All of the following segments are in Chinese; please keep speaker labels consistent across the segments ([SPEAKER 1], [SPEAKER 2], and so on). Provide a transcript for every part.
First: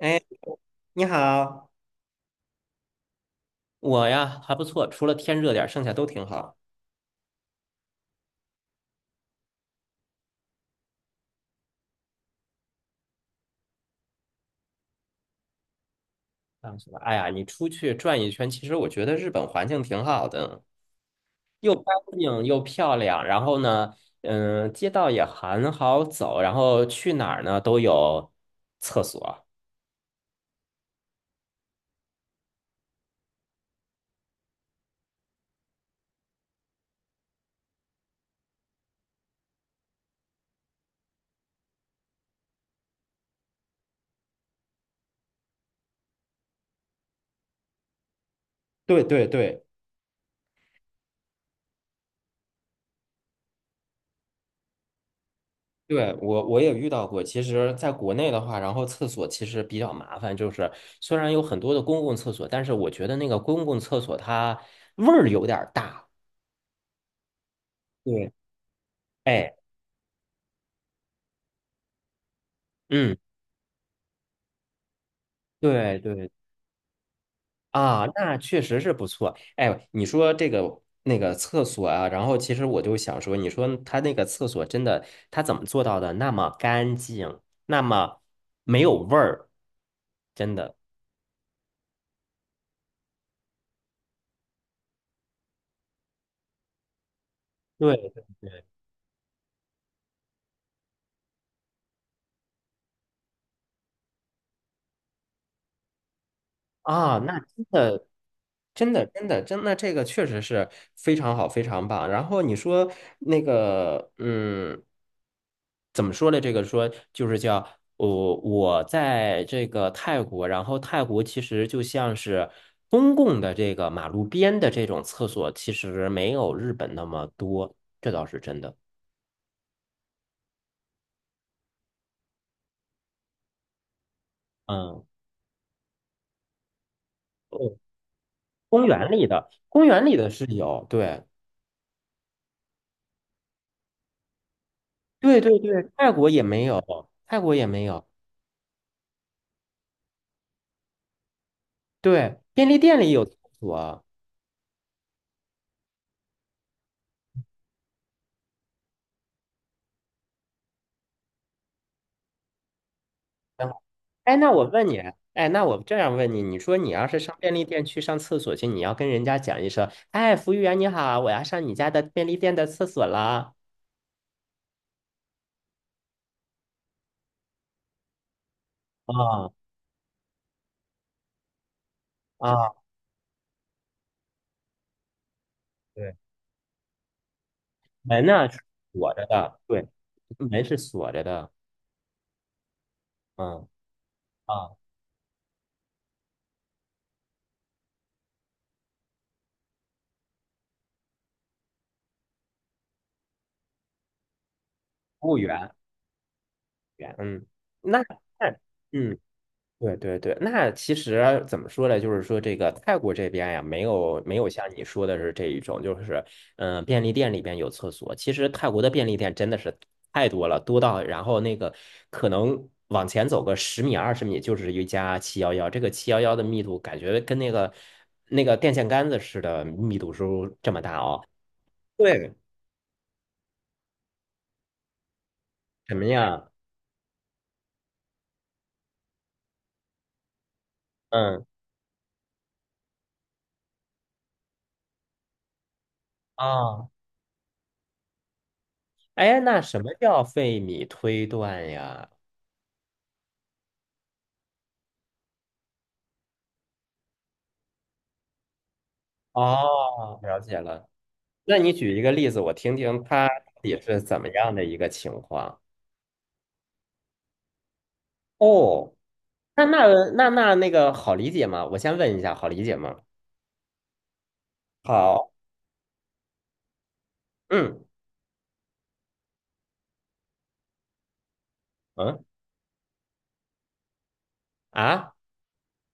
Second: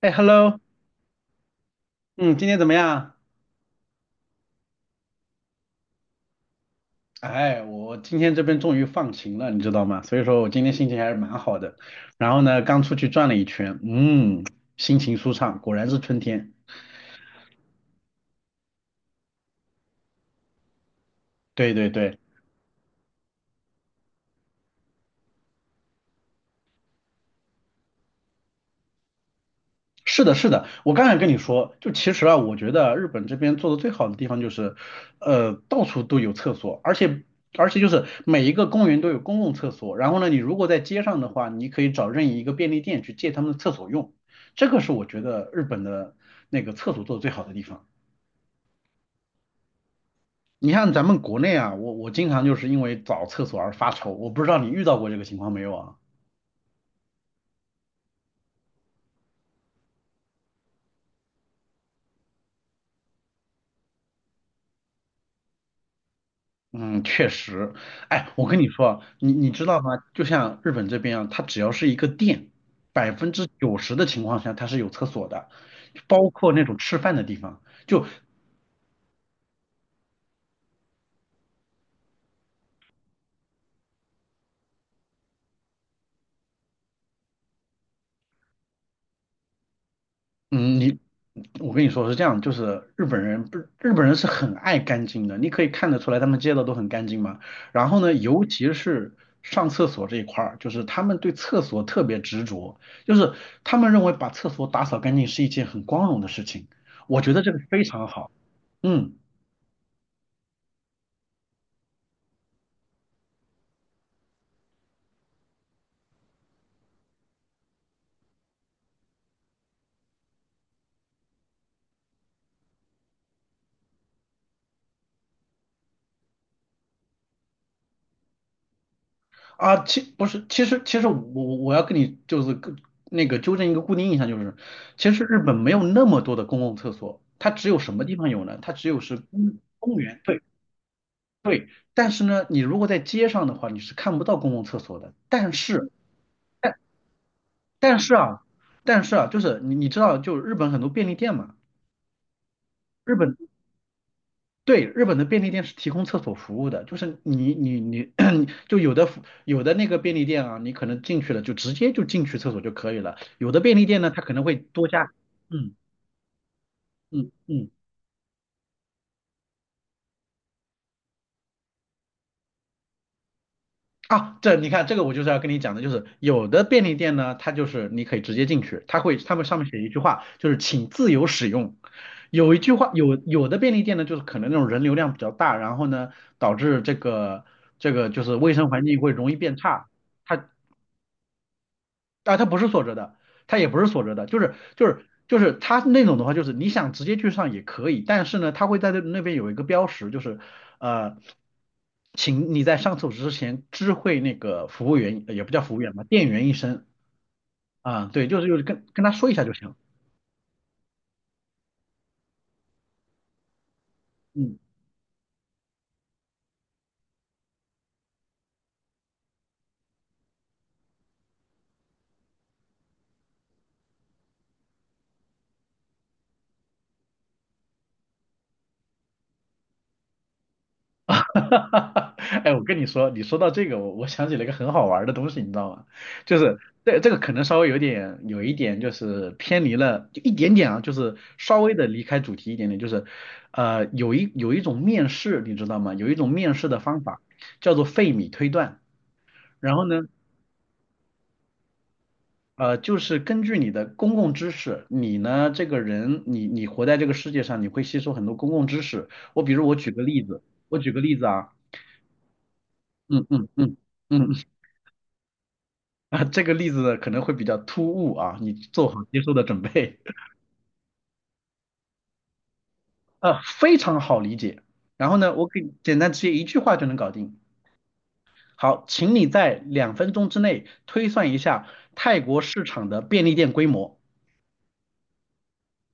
[SPEAKER 1] 哎，hello，
[SPEAKER 2] 你好。
[SPEAKER 1] 嗯，今天怎么样？
[SPEAKER 2] 我呀还不错，除了天热点儿，剩下都挺好。
[SPEAKER 1] 哎，我今天这边终于放晴了，你知道吗？所以说我今天心情还是蛮好的。然后呢，刚出去转了一圈，心情舒畅，果然是春天。
[SPEAKER 2] 啊，什么？哎呀，你出去转一圈，其实我觉得日本环境挺好的，
[SPEAKER 1] 对
[SPEAKER 2] 又干
[SPEAKER 1] 对对，
[SPEAKER 2] 净又漂亮。然后呢，街道也很好走，然后去哪儿呢都有厕所。
[SPEAKER 1] 是的，是的，我刚才跟你说，就其实啊，我觉得日本这边做的最好的地方就是，到处都有厕所，而且就是每一个公园都有公共厕所。然后呢，你如果在街上的话，你可以找任意一个便利店去借他们的厕所用。这个是我觉得日本的那个厕所做的最好的地方。
[SPEAKER 2] 对对对。
[SPEAKER 1] 你看咱们国内啊，我经常就是因为找厕所而发愁，我不知道你遇到过这个情况没有啊？
[SPEAKER 2] 对，我也遇到过。其实，在国内的话，然后厕所其实比较麻烦，就是虽然有很多的公共厕所，但是我觉得那个公共厕所它味儿有点儿大。
[SPEAKER 1] 嗯，确实，哎，
[SPEAKER 2] 对。
[SPEAKER 1] 我跟你说，你
[SPEAKER 2] 哎。
[SPEAKER 1] 知道吗？就像日本这边啊，它只要是一个店，百
[SPEAKER 2] 嗯。
[SPEAKER 1] 分之九十的情况下它是有厕所的，
[SPEAKER 2] 对
[SPEAKER 1] 包
[SPEAKER 2] 对。
[SPEAKER 1] 括那种吃饭的地方。就
[SPEAKER 2] 啊，那确实是不错。哎，你说这个那个厕所啊，然后其实我就想说，你说他那个厕所真的，他怎么做到的那么干净，那么没有味儿？真的。
[SPEAKER 1] 嗯，你我跟你说是这样，就是日本人不，日本人是很爱干净的，你可以看得出来他们街道都很干净嘛。然后呢，
[SPEAKER 2] 对
[SPEAKER 1] 尤其是上厕所这一块儿，就是他们对厕所特别执着，就是他们认为把厕所打扫干净是一件很光荣的事情。
[SPEAKER 2] 啊，
[SPEAKER 1] 我觉
[SPEAKER 2] 那
[SPEAKER 1] 得这个
[SPEAKER 2] 真
[SPEAKER 1] 非
[SPEAKER 2] 的，
[SPEAKER 1] 常好。
[SPEAKER 2] 真的，
[SPEAKER 1] 嗯
[SPEAKER 2] 真的，真的，这个确实是非常好，非常棒。然后你说那个，怎么说呢？这个说就是叫我在这个泰国，然后泰国其实就像是公共的这个马路边的这种厕所，其实没有日本那么多，这倒是真的。
[SPEAKER 1] 其不是，其实我要跟你就是跟那个纠正一个固定印象，就是
[SPEAKER 2] 嗯。
[SPEAKER 1] 其实日本没有那么多的公共厕所，它只
[SPEAKER 2] 哦，
[SPEAKER 1] 有什么地方有呢？它
[SPEAKER 2] 公
[SPEAKER 1] 只有
[SPEAKER 2] 园
[SPEAKER 1] 是
[SPEAKER 2] 里的，
[SPEAKER 1] 公
[SPEAKER 2] 公
[SPEAKER 1] 公
[SPEAKER 2] 园里
[SPEAKER 1] 园，
[SPEAKER 2] 的
[SPEAKER 1] 对
[SPEAKER 2] 是有。对。
[SPEAKER 1] 对。但是呢，你如果在街上的话，你是看不到公共厕所的。
[SPEAKER 2] 对
[SPEAKER 1] 但
[SPEAKER 2] 对对，
[SPEAKER 1] 是
[SPEAKER 2] 泰国也没
[SPEAKER 1] 但
[SPEAKER 2] 有，泰国也没
[SPEAKER 1] 但
[SPEAKER 2] 有。
[SPEAKER 1] 是啊，但是啊,就是你知道，就是日本很多便利店嘛，
[SPEAKER 2] 对，便利店里
[SPEAKER 1] 日
[SPEAKER 2] 有
[SPEAKER 1] 本
[SPEAKER 2] 厕所。
[SPEAKER 1] 对，日本的便利店是提供厕所服务的，就是你，就有的便利店啊，你可能进去了就直接就进去厕所就可以了，有的
[SPEAKER 2] 然
[SPEAKER 1] 便
[SPEAKER 2] 后，
[SPEAKER 1] 利店呢，它可
[SPEAKER 2] 哎，
[SPEAKER 1] 能
[SPEAKER 2] 那
[SPEAKER 1] 会
[SPEAKER 2] 我问
[SPEAKER 1] 多
[SPEAKER 2] 你，
[SPEAKER 1] 加，
[SPEAKER 2] 哎，那
[SPEAKER 1] 嗯
[SPEAKER 2] 我这样问你，你说你要是
[SPEAKER 1] 嗯
[SPEAKER 2] 上便利
[SPEAKER 1] 嗯，
[SPEAKER 2] 店去上厕所去，你要跟人家讲一声，哎，服务员你好，我要上你家的便利店的厕所了。
[SPEAKER 1] 啊，这你看这个我就是要跟你讲的，就是有的便利店呢，它就是你可以直接进去，它会他们
[SPEAKER 2] 啊
[SPEAKER 1] 上面写一句话，就是请自由使用，有一句
[SPEAKER 2] 啊。
[SPEAKER 1] 话有有的便利店呢，就是可能那种人流量比较大，然后呢
[SPEAKER 2] 对，
[SPEAKER 1] 导致这个就
[SPEAKER 2] 门
[SPEAKER 1] 是
[SPEAKER 2] 呢
[SPEAKER 1] 卫
[SPEAKER 2] 是
[SPEAKER 1] 生环境会
[SPEAKER 2] 锁着
[SPEAKER 1] 容易变
[SPEAKER 2] 的。对，
[SPEAKER 1] 差。它
[SPEAKER 2] 门是锁着的。
[SPEAKER 1] 它不是锁着的，它
[SPEAKER 2] 嗯
[SPEAKER 1] 也不是锁着的，就是
[SPEAKER 2] 啊，
[SPEAKER 1] 就是就是它那种的话，就是你想直接去上也可以，但是呢，它会在那边有一个标识，就是呃，请你在上厕所之前知会那个服务员，
[SPEAKER 2] 服务
[SPEAKER 1] 也不叫
[SPEAKER 2] 员，
[SPEAKER 1] 服务员吧，店员一声
[SPEAKER 2] 员嗯。那
[SPEAKER 1] 啊，对，就是
[SPEAKER 2] 那
[SPEAKER 1] 跟他
[SPEAKER 2] 嗯。
[SPEAKER 1] 说一下就行，
[SPEAKER 2] 对对对，那其实怎么说呢？就是说这个泰国这边呀，没有
[SPEAKER 1] 嗯。
[SPEAKER 2] 像你说的是这一种，就是便利店里边有厕所。其实泰国的便利店真的是太多了，多到然后那个可能往前走个十米20米就是一家七幺幺，这个七幺幺的密度感觉跟那个电线杆子似的，密度是这么大
[SPEAKER 1] 哈
[SPEAKER 2] 哦。
[SPEAKER 1] 哈哈！
[SPEAKER 2] 对。
[SPEAKER 1] 哎，我跟你说，你说到这个，我想起了一个很好玩儿的东西，你知道吗？
[SPEAKER 2] 什么
[SPEAKER 1] 就
[SPEAKER 2] 呀？
[SPEAKER 1] 是这个可能稍微有一点就是偏离了，就一点点啊，就是
[SPEAKER 2] 嗯
[SPEAKER 1] 稍微的离开主题一点点，就是有一种面试，你知道吗？有一种面试的
[SPEAKER 2] 啊。
[SPEAKER 1] 方法叫做费米推断，
[SPEAKER 2] 哎，那
[SPEAKER 1] 然
[SPEAKER 2] 什
[SPEAKER 1] 后
[SPEAKER 2] 么
[SPEAKER 1] 呢，
[SPEAKER 2] 叫费米推断呀？
[SPEAKER 1] 就是根据你的公共知识，你呢这个人，你活在这个世界上，你会吸收很多公共知识。我比如
[SPEAKER 2] 哦，了解
[SPEAKER 1] 我
[SPEAKER 2] 了。
[SPEAKER 1] 举个例子啊，
[SPEAKER 2] 那你举一个例子，我听听
[SPEAKER 1] 嗯
[SPEAKER 2] 他
[SPEAKER 1] 嗯
[SPEAKER 2] 到
[SPEAKER 1] 嗯
[SPEAKER 2] 底是怎
[SPEAKER 1] 嗯。
[SPEAKER 2] 么
[SPEAKER 1] 嗯
[SPEAKER 2] 样的一个情况？
[SPEAKER 1] 啊，这个例子可能会比较突兀啊，你做
[SPEAKER 2] 哦，
[SPEAKER 1] 好接受的准
[SPEAKER 2] 那那
[SPEAKER 1] 备。
[SPEAKER 2] 那个好理解吗？我先问一下，好理解吗？
[SPEAKER 1] 啊，非常好理解。然后
[SPEAKER 2] 好。
[SPEAKER 1] 呢，我给简单直接一句话就能搞定。
[SPEAKER 2] 嗯
[SPEAKER 1] 好，请你在两分钟之内推算一下泰
[SPEAKER 2] 嗯。
[SPEAKER 1] 国市场的便利店规模
[SPEAKER 2] 啊。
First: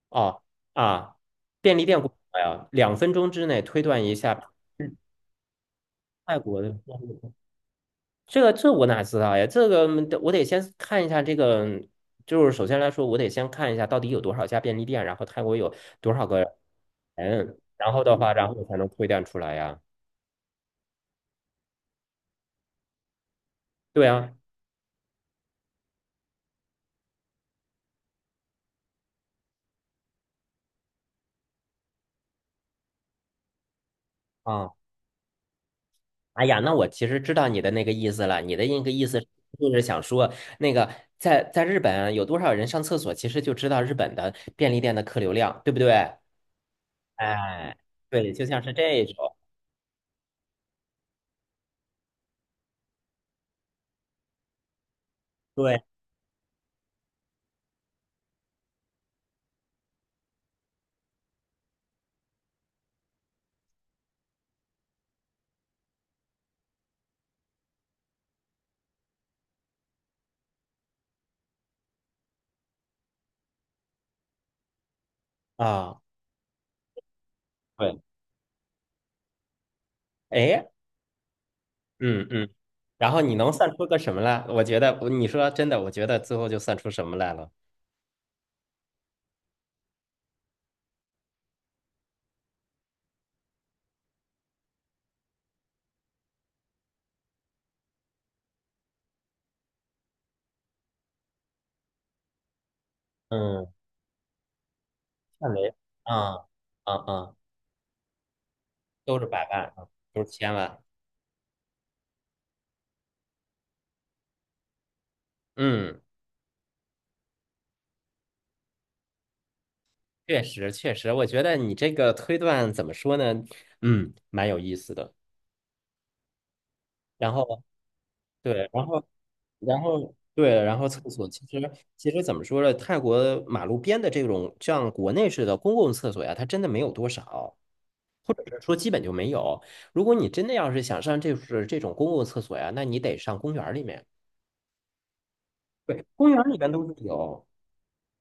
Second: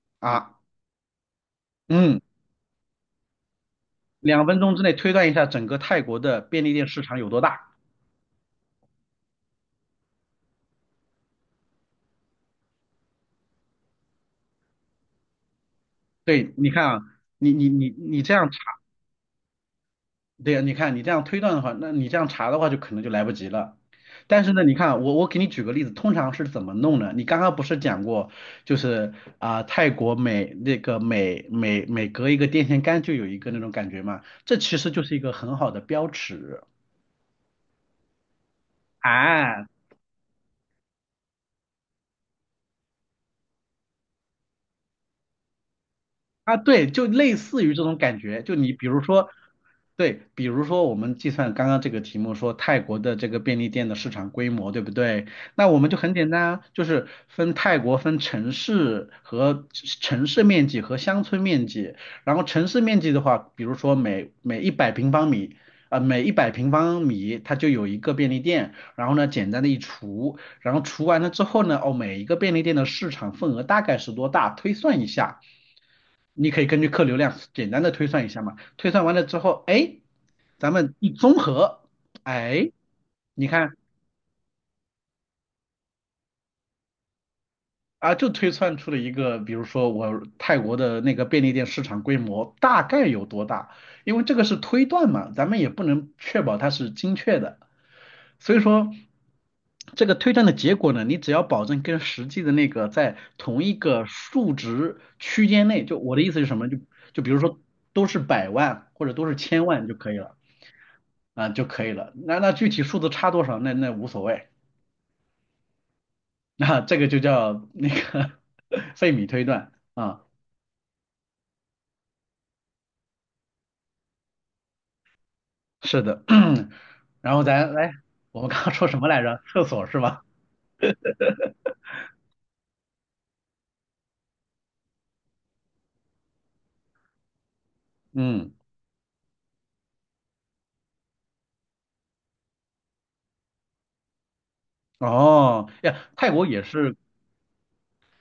[SPEAKER 2] 哦。
[SPEAKER 1] 啊，
[SPEAKER 2] 啊，便利店广
[SPEAKER 1] 嗯，
[SPEAKER 2] 告呀，2分钟之内推断一
[SPEAKER 1] 两
[SPEAKER 2] 下
[SPEAKER 1] 分钟之内推断一下整个泰国
[SPEAKER 2] 外
[SPEAKER 1] 的
[SPEAKER 2] 国
[SPEAKER 1] 便
[SPEAKER 2] 的
[SPEAKER 1] 利店
[SPEAKER 2] 便
[SPEAKER 1] 市
[SPEAKER 2] 利
[SPEAKER 1] 场有
[SPEAKER 2] 店。
[SPEAKER 1] 多大。
[SPEAKER 2] 这我哪知道呀？这个我得先看一下这个，就是首先来说，我得先看一下到底有多少家便利店，然后泰国有多少个
[SPEAKER 1] 对，你看啊，你
[SPEAKER 2] 人，
[SPEAKER 1] 你你
[SPEAKER 2] 然后的
[SPEAKER 1] 你
[SPEAKER 2] 话，
[SPEAKER 1] 这
[SPEAKER 2] 然
[SPEAKER 1] 样
[SPEAKER 2] 后我才能推断出来呀。
[SPEAKER 1] 对呀，你看你这样推断的话，那你这样查的话，就可能就来不及了。
[SPEAKER 2] 对啊。
[SPEAKER 1] 但是呢，你看我给你举个例子，通常是怎么弄呢？你刚刚不是讲过，就是啊、泰国每每隔一个电线杆就有一个那种感觉嘛，这
[SPEAKER 2] 啊，
[SPEAKER 1] 其实就是一个很好的标
[SPEAKER 2] 哎呀，
[SPEAKER 1] 尺
[SPEAKER 2] 那我其实知道你的那个意思了。你的那个意思
[SPEAKER 1] 啊。
[SPEAKER 2] 就是想说，那个在日本有多少人上厕所，其实就知道日本的便利店的客流量，对不对？
[SPEAKER 1] 啊，对，就类似于
[SPEAKER 2] 哎，
[SPEAKER 1] 这种感
[SPEAKER 2] 对，
[SPEAKER 1] 觉，
[SPEAKER 2] 就
[SPEAKER 1] 就
[SPEAKER 2] 像是
[SPEAKER 1] 你比如
[SPEAKER 2] 这
[SPEAKER 1] 说，
[SPEAKER 2] 种。
[SPEAKER 1] 对，比如说我们计算刚刚这个题目说泰国的这个便利店的市场规模，对不对？那
[SPEAKER 2] 对
[SPEAKER 1] 我们就很简单啊，就是分泰国分城市和城市面积和乡村面积，然后城市面积的话，比如说每一百平方米。呃，每一百平方米它就有一个便利店，然后呢，简单的一除，然后除完了之后呢，哦，每一个便利店的市场份额大概是多大，推算一下，
[SPEAKER 2] 啊，
[SPEAKER 1] 你可以根据客流量简单的
[SPEAKER 2] 对。
[SPEAKER 1] 推算一下嘛。推算完了之后，哎，
[SPEAKER 2] 哎。
[SPEAKER 1] 咱们一综合，
[SPEAKER 2] 嗯嗯。
[SPEAKER 1] 哎，
[SPEAKER 2] 然后你
[SPEAKER 1] 你
[SPEAKER 2] 能算
[SPEAKER 1] 看
[SPEAKER 2] 出个什么来？我觉得你说真的，我觉得最后就算出什么来了。
[SPEAKER 1] 啊，就推算出了一个，比如说我泰国的那个便利店市场规模大概有多大，因为这个是推断嘛，咱们也不能确保它是精确的，所以说。这个推断的结果呢，你只要保证跟实际的那个在同
[SPEAKER 2] 嗯，
[SPEAKER 1] 一个数值区
[SPEAKER 2] 范
[SPEAKER 1] 间
[SPEAKER 2] 围。
[SPEAKER 1] 内，就我的意
[SPEAKER 2] 啊
[SPEAKER 1] 思是什么？
[SPEAKER 2] 啊
[SPEAKER 1] 就比
[SPEAKER 2] 啊，
[SPEAKER 1] 如说都是百万或者
[SPEAKER 2] 都是
[SPEAKER 1] 都是
[SPEAKER 2] 百万，
[SPEAKER 1] 千
[SPEAKER 2] 啊
[SPEAKER 1] 万就可以
[SPEAKER 2] 都是
[SPEAKER 1] 了。
[SPEAKER 2] 千万。
[SPEAKER 1] 啊就可以了。那那具体数字差多少，那那无所谓，
[SPEAKER 2] 嗯。
[SPEAKER 1] 这个就叫费米推断啊，
[SPEAKER 2] 确实，确实，我觉得你这个推断怎么说呢？蛮有意思的。
[SPEAKER 1] 是的。
[SPEAKER 2] 然
[SPEAKER 1] 然后
[SPEAKER 2] 后，
[SPEAKER 1] 咱来，我们刚
[SPEAKER 2] 对，
[SPEAKER 1] 刚说什么来着？厕所是吧？
[SPEAKER 2] 对，然后厕所其实怎么说呢？泰国马路边的这种像国内式的公共厕所呀，它真的没有多少，或者
[SPEAKER 1] 嗯，
[SPEAKER 2] 是说基本就没有。如果你真的要是想上这是这种公共厕所呀，那你得上公园儿里面。
[SPEAKER 1] 哦呀，
[SPEAKER 2] 对，公
[SPEAKER 1] 泰
[SPEAKER 2] 园儿
[SPEAKER 1] 国
[SPEAKER 2] 里
[SPEAKER 1] 也
[SPEAKER 2] 面都是
[SPEAKER 1] 是，
[SPEAKER 2] 有。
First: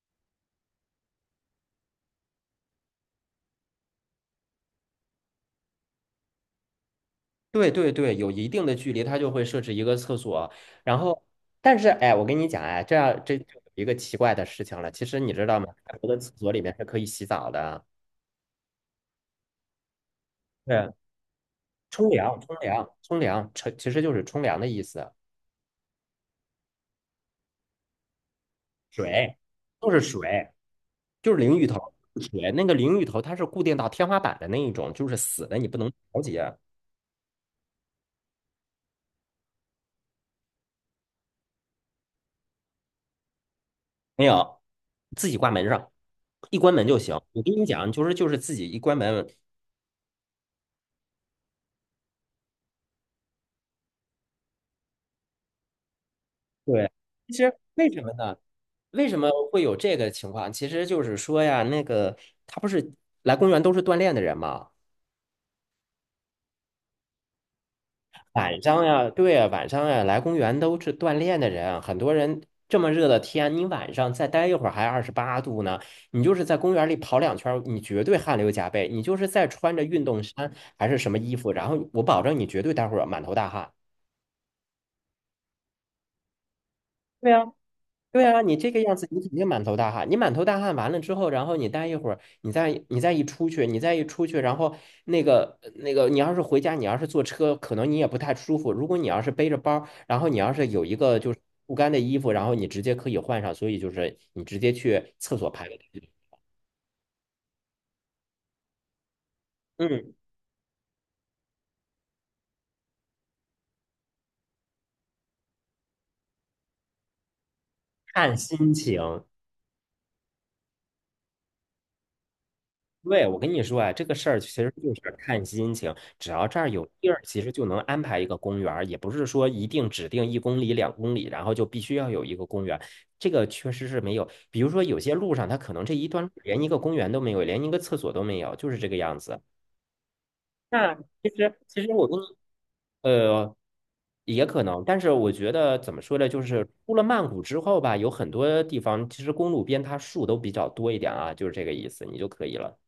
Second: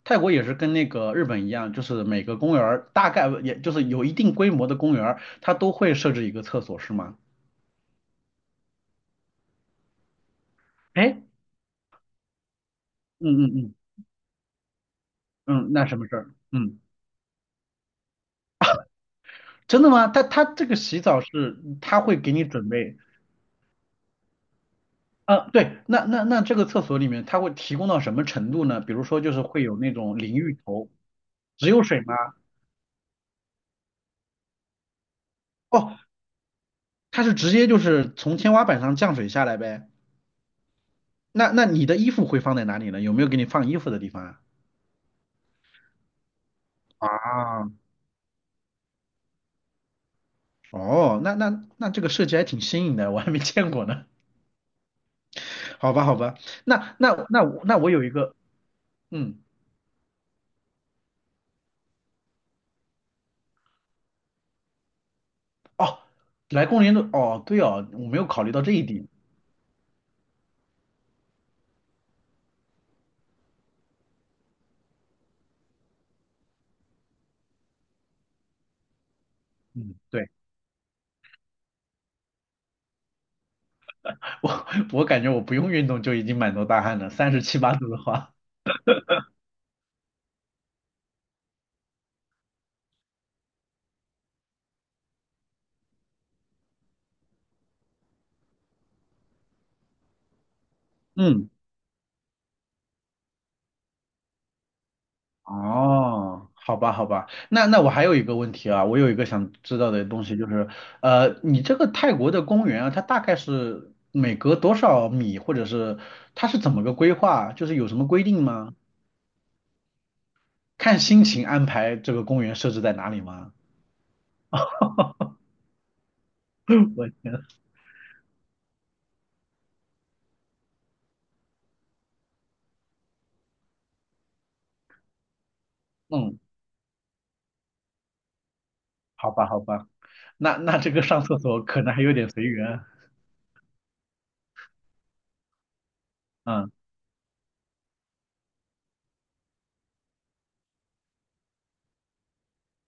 [SPEAKER 1] 泰国也是跟那个日本一样，就是每个公园儿大概也就是有一定规模的公园儿，它都会设置一个厕所是吗？
[SPEAKER 2] 对对对，有一定的距离，它就会设置一个厕所。然后，
[SPEAKER 1] 哎，
[SPEAKER 2] 但是哎，我跟你讲哎，这样这就
[SPEAKER 1] 嗯嗯
[SPEAKER 2] 有
[SPEAKER 1] 嗯
[SPEAKER 2] 一个奇怪的事情了。其实你知道吗？
[SPEAKER 1] 嗯，那
[SPEAKER 2] 泰
[SPEAKER 1] 什么
[SPEAKER 2] 国
[SPEAKER 1] 事
[SPEAKER 2] 的厕
[SPEAKER 1] 儿？
[SPEAKER 2] 所里面
[SPEAKER 1] 嗯，
[SPEAKER 2] 是可以洗澡的。
[SPEAKER 1] 真的吗？他这个
[SPEAKER 2] 对，
[SPEAKER 1] 洗澡是他
[SPEAKER 2] 冲
[SPEAKER 1] 会给
[SPEAKER 2] 凉、
[SPEAKER 1] 你
[SPEAKER 2] 冲
[SPEAKER 1] 准
[SPEAKER 2] 凉、
[SPEAKER 1] 备。
[SPEAKER 2] 冲凉，冲其实就是冲凉的意思。
[SPEAKER 1] 啊，对，那那那这个厕所里面，它会提供到什么程度呢？比如说，就
[SPEAKER 2] 水
[SPEAKER 1] 是会有
[SPEAKER 2] 就
[SPEAKER 1] 那
[SPEAKER 2] 是
[SPEAKER 1] 种淋
[SPEAKER 2] 水，
[SPEAKER 1] 浴头，
[SPEAKER 2] 就是淋浴
[SPEAKER 1] 只
[SPEAKER 2] 头，
[SPEAKER 1] 有水吗？
[SPEAKER 2] 水那个淋浴头它是固定到天花板的那一种，就是死的，你不能
[SPEAKER 1] 哦，
[SPEAKER 2] 调节。
[SPEAKER 1] 它是直接就是从天花板上降水下来呗。那那你的衣服会放在哪里呢？有没有给你放衣服的地方
[SPEAKER 2] 没
[SPEAKER 1] 啊？
[SPEAKER 2] 有，自己挂门上，一关门就行。
[SPEAKER 1] 啊，
[SPEAKER 2] 我跟你讲，就是自己一关门。
[SPEAKER 1] 哦，那那那这个设计还挺新颖的，我还没见过呢。好吧，好吧，
[SPEAKER 2] 对。
[SPEAKER 1] 那那
[SPEAKER 2] 其
[SPEAKER 1] 那
[SPEAKER 2] 实
[SPEAKER 1] 我那
[SPEAKER 2] 为
[SPEAKER 1] 我
[SPEAKER 2] 什
[SPEAKER 1] 有一
[SPEAKER 2] 么
[SPEAKER 1] 个，
[SPEAKER 2] 呢？为什么
[SPEAKER 1] 嗯，
[SPEAKER 2] 会有这个情况？其实就是说呀，那个他不是来公园都是锻炼的人嘛，
[SPEAKER 1] 哦，来公园的，哦，对哦，我没有考虑
[SPEAKER 2] 晚
[SPEAKER 1] 到这一
[SPEAKER 2] 上
[SPEAKER 1] 点，
[SPEAKER 2] 呀，对呀，晚上呀，来公园都是锻炼的人。很多人这么热的天，你晚上再待一会儿还28度呢，你就是在公园里跑2圈儿你绝对汗流浃背。你就是再穿着
[SPEAKER 1] 嗯，
[SPEAKER 2] 运动
[SPEAKER 1] 对。
[SPEAKER 2] 衫还是什么衣服，然后我保证你绝对待会儿满头大汗。
[SPEAKER 1] 我我感觉我不用运动就已经满头大汗了，
[SPEAKER 2] 对
[SPEAKER 1] 三十
[SPEAKER 2] 呀。
[SPEAKER 1] 七八度的
[SPEAKER 2] 对
[SPEAKER 1] 话。
[SPEAKER 2] 啊，你这个样子，你肯定满头大汗。你满头大汗完了之后，然后你待一会儿，你再一出去，你再一出去，然后你要是回家，你要是坐车，可能你也不太舒服。如果你要是背着包儿然后你要是有一个就是
[SPEAKER 1] 嗯，
[SPEAKER 2] 不干的衣服，然后你直接可以换上，所以就是你直接去厕所排个队。
[SPEAKER 1] 哦，好吧，好吧，那那我还有一个问题啊，我有一个想知道的
[SPEAKER 2] 嗯，
[SPEAKER 1] 东西，就是，你这个泰国的公园啊，它大概是每隔多少米，或者是它是怎么个规划，就是有什么规
[SPEAKER 2] 看
[SPEAKER 1] 定
[SPEAKER 2] 心
[SPEAKER 1] 吗？
[SPEAKER 2] 情。
[SPEAKER 1] 看心情安排这个公园设置在哪里
[SPEAKER 2] 对，我跟
[SPEAKER 1] 吗？
[SPEAKER 2] 你说啊，这个事儿其实就是看心情，只要这儿有 地
[SPEAKER 1] 我
[SPEAKER 2] 儿，
[SPEAKER 1] 天，
[SPEAKER 2] 其实就能安排一个公园儿，也不是说一定指定1公里、2公里，然后就必须要有一个公园。这个确实是没有，比如说有些路上，它可能这一段路
[SPEAKER 1] 嗯，
[SPEAKER 2] 连一个公园都没有，连一个厕所都没有，就是这个样
[SPEAKER 1] 好
[SPEAKER 2] 子。
[SPEAKER 1] 吧，好吧，那那这
[SPEAKER 2] 那
[SPEAKER 1] 个上
[SPEAKER 2] 其
[SPEAKER 1] 厕
[SPEAKER 2] 实，
[SPEAKER 1] 所
[SPEAKER 2] 其
[SPEAKER 1] 可
[SPEAKER 2] 实
[SPEAKER 1] 能还
[SPEAKER 2] 我
[SPEAKER 1] 有
[SPEAKER 2] 跟你
[SPEAKER 1] 点随缘，
[SPEAKER 2] 呃，也可能，但是我觉得怎么说呢，就是
[SPEAKER 1] 嗯
[SPEAKER 2] 出了曼谷之后吧，有很多地方其实公路边它树都比较多一点啊，就是这个意思，你就可以了。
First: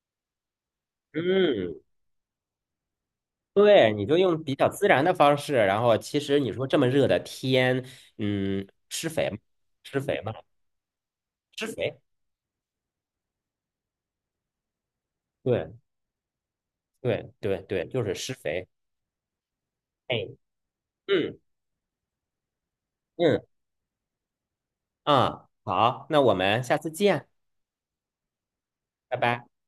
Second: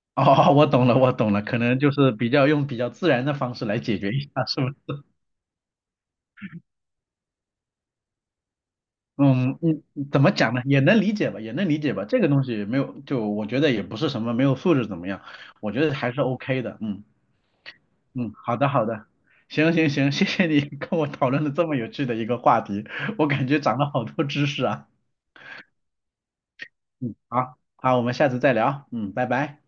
[SPEAKER 1] 哦，我懂了，我懂了，可能
[SPEAKER 2] 嗯。
[SPEAKER 1] 就是比较用比较自然的方式来
[SPEAKER 2] 对，
[SPEAKER 1] 解
[SPEAKER 2] 你
[SPEAKER 1] 决
[SPEAKER 2] 就
[SPEAKER 1] 一
[SPEAKER 2] 用
[SPEAKER 1] 下，
[SPEAKER 2] 比
[SPEAKER 1] 是
[SPEAKER 2] 较
[SPEAKER 1] 不
[SPEAKER 2] 自
[SPEAKER 1] 是？
[SPEAKER 2] 然的方式，然后其实你说这么热的天，嗯，施肥吗，
[SPEAKER 1] 嗯，嗯，
[SPEAKER 2] 施肥
[SPEAKER 1] 怎么
[SPEAKER 2] 嘛，
[SPEAKER 1] 讲呢？也能理解吧，也
[SPEAKER 2] 施
[SPEAKER 1] 能理解
[SPEAKER 2] 肥。
[SPEAKER 1] 吧。这个东西没有，就我觉得也不是什么没有素质怎么样，我
[SPEAKER 2] 对
[SPEAKER 1] 觉得还是 OK 的。嗯
[SPEAKER 2] 对对对，就是施
[SPEAKER 1] 嗯，好
[SPEAKER 2] 肥。
[SPEAKER 1] 的好的，行行行，谢
[SPEAKER 2] 哎。
[SPEAKER 1] 谢你跟我讨
[SPEAKER 2] 嗯
[SPEAKER 1] 论了这么有趣的一个话题，我
[SPEAKER 2] 嗯。
[SPEAKER 1] 感觉长了好多知识啊。
[SPEAKER 2] 啊，好，那我们下次
[SPEAKER 1] 嗯，
[SPEAKER 2] 见。
[SPEAKER 1] 好好，我们下次再聊。嗯，
[SPEAKER 2] 拜
[SPEAKER 1] 拜
[SPEAKER 2] 拜。
[SPEAKER 1] 拜。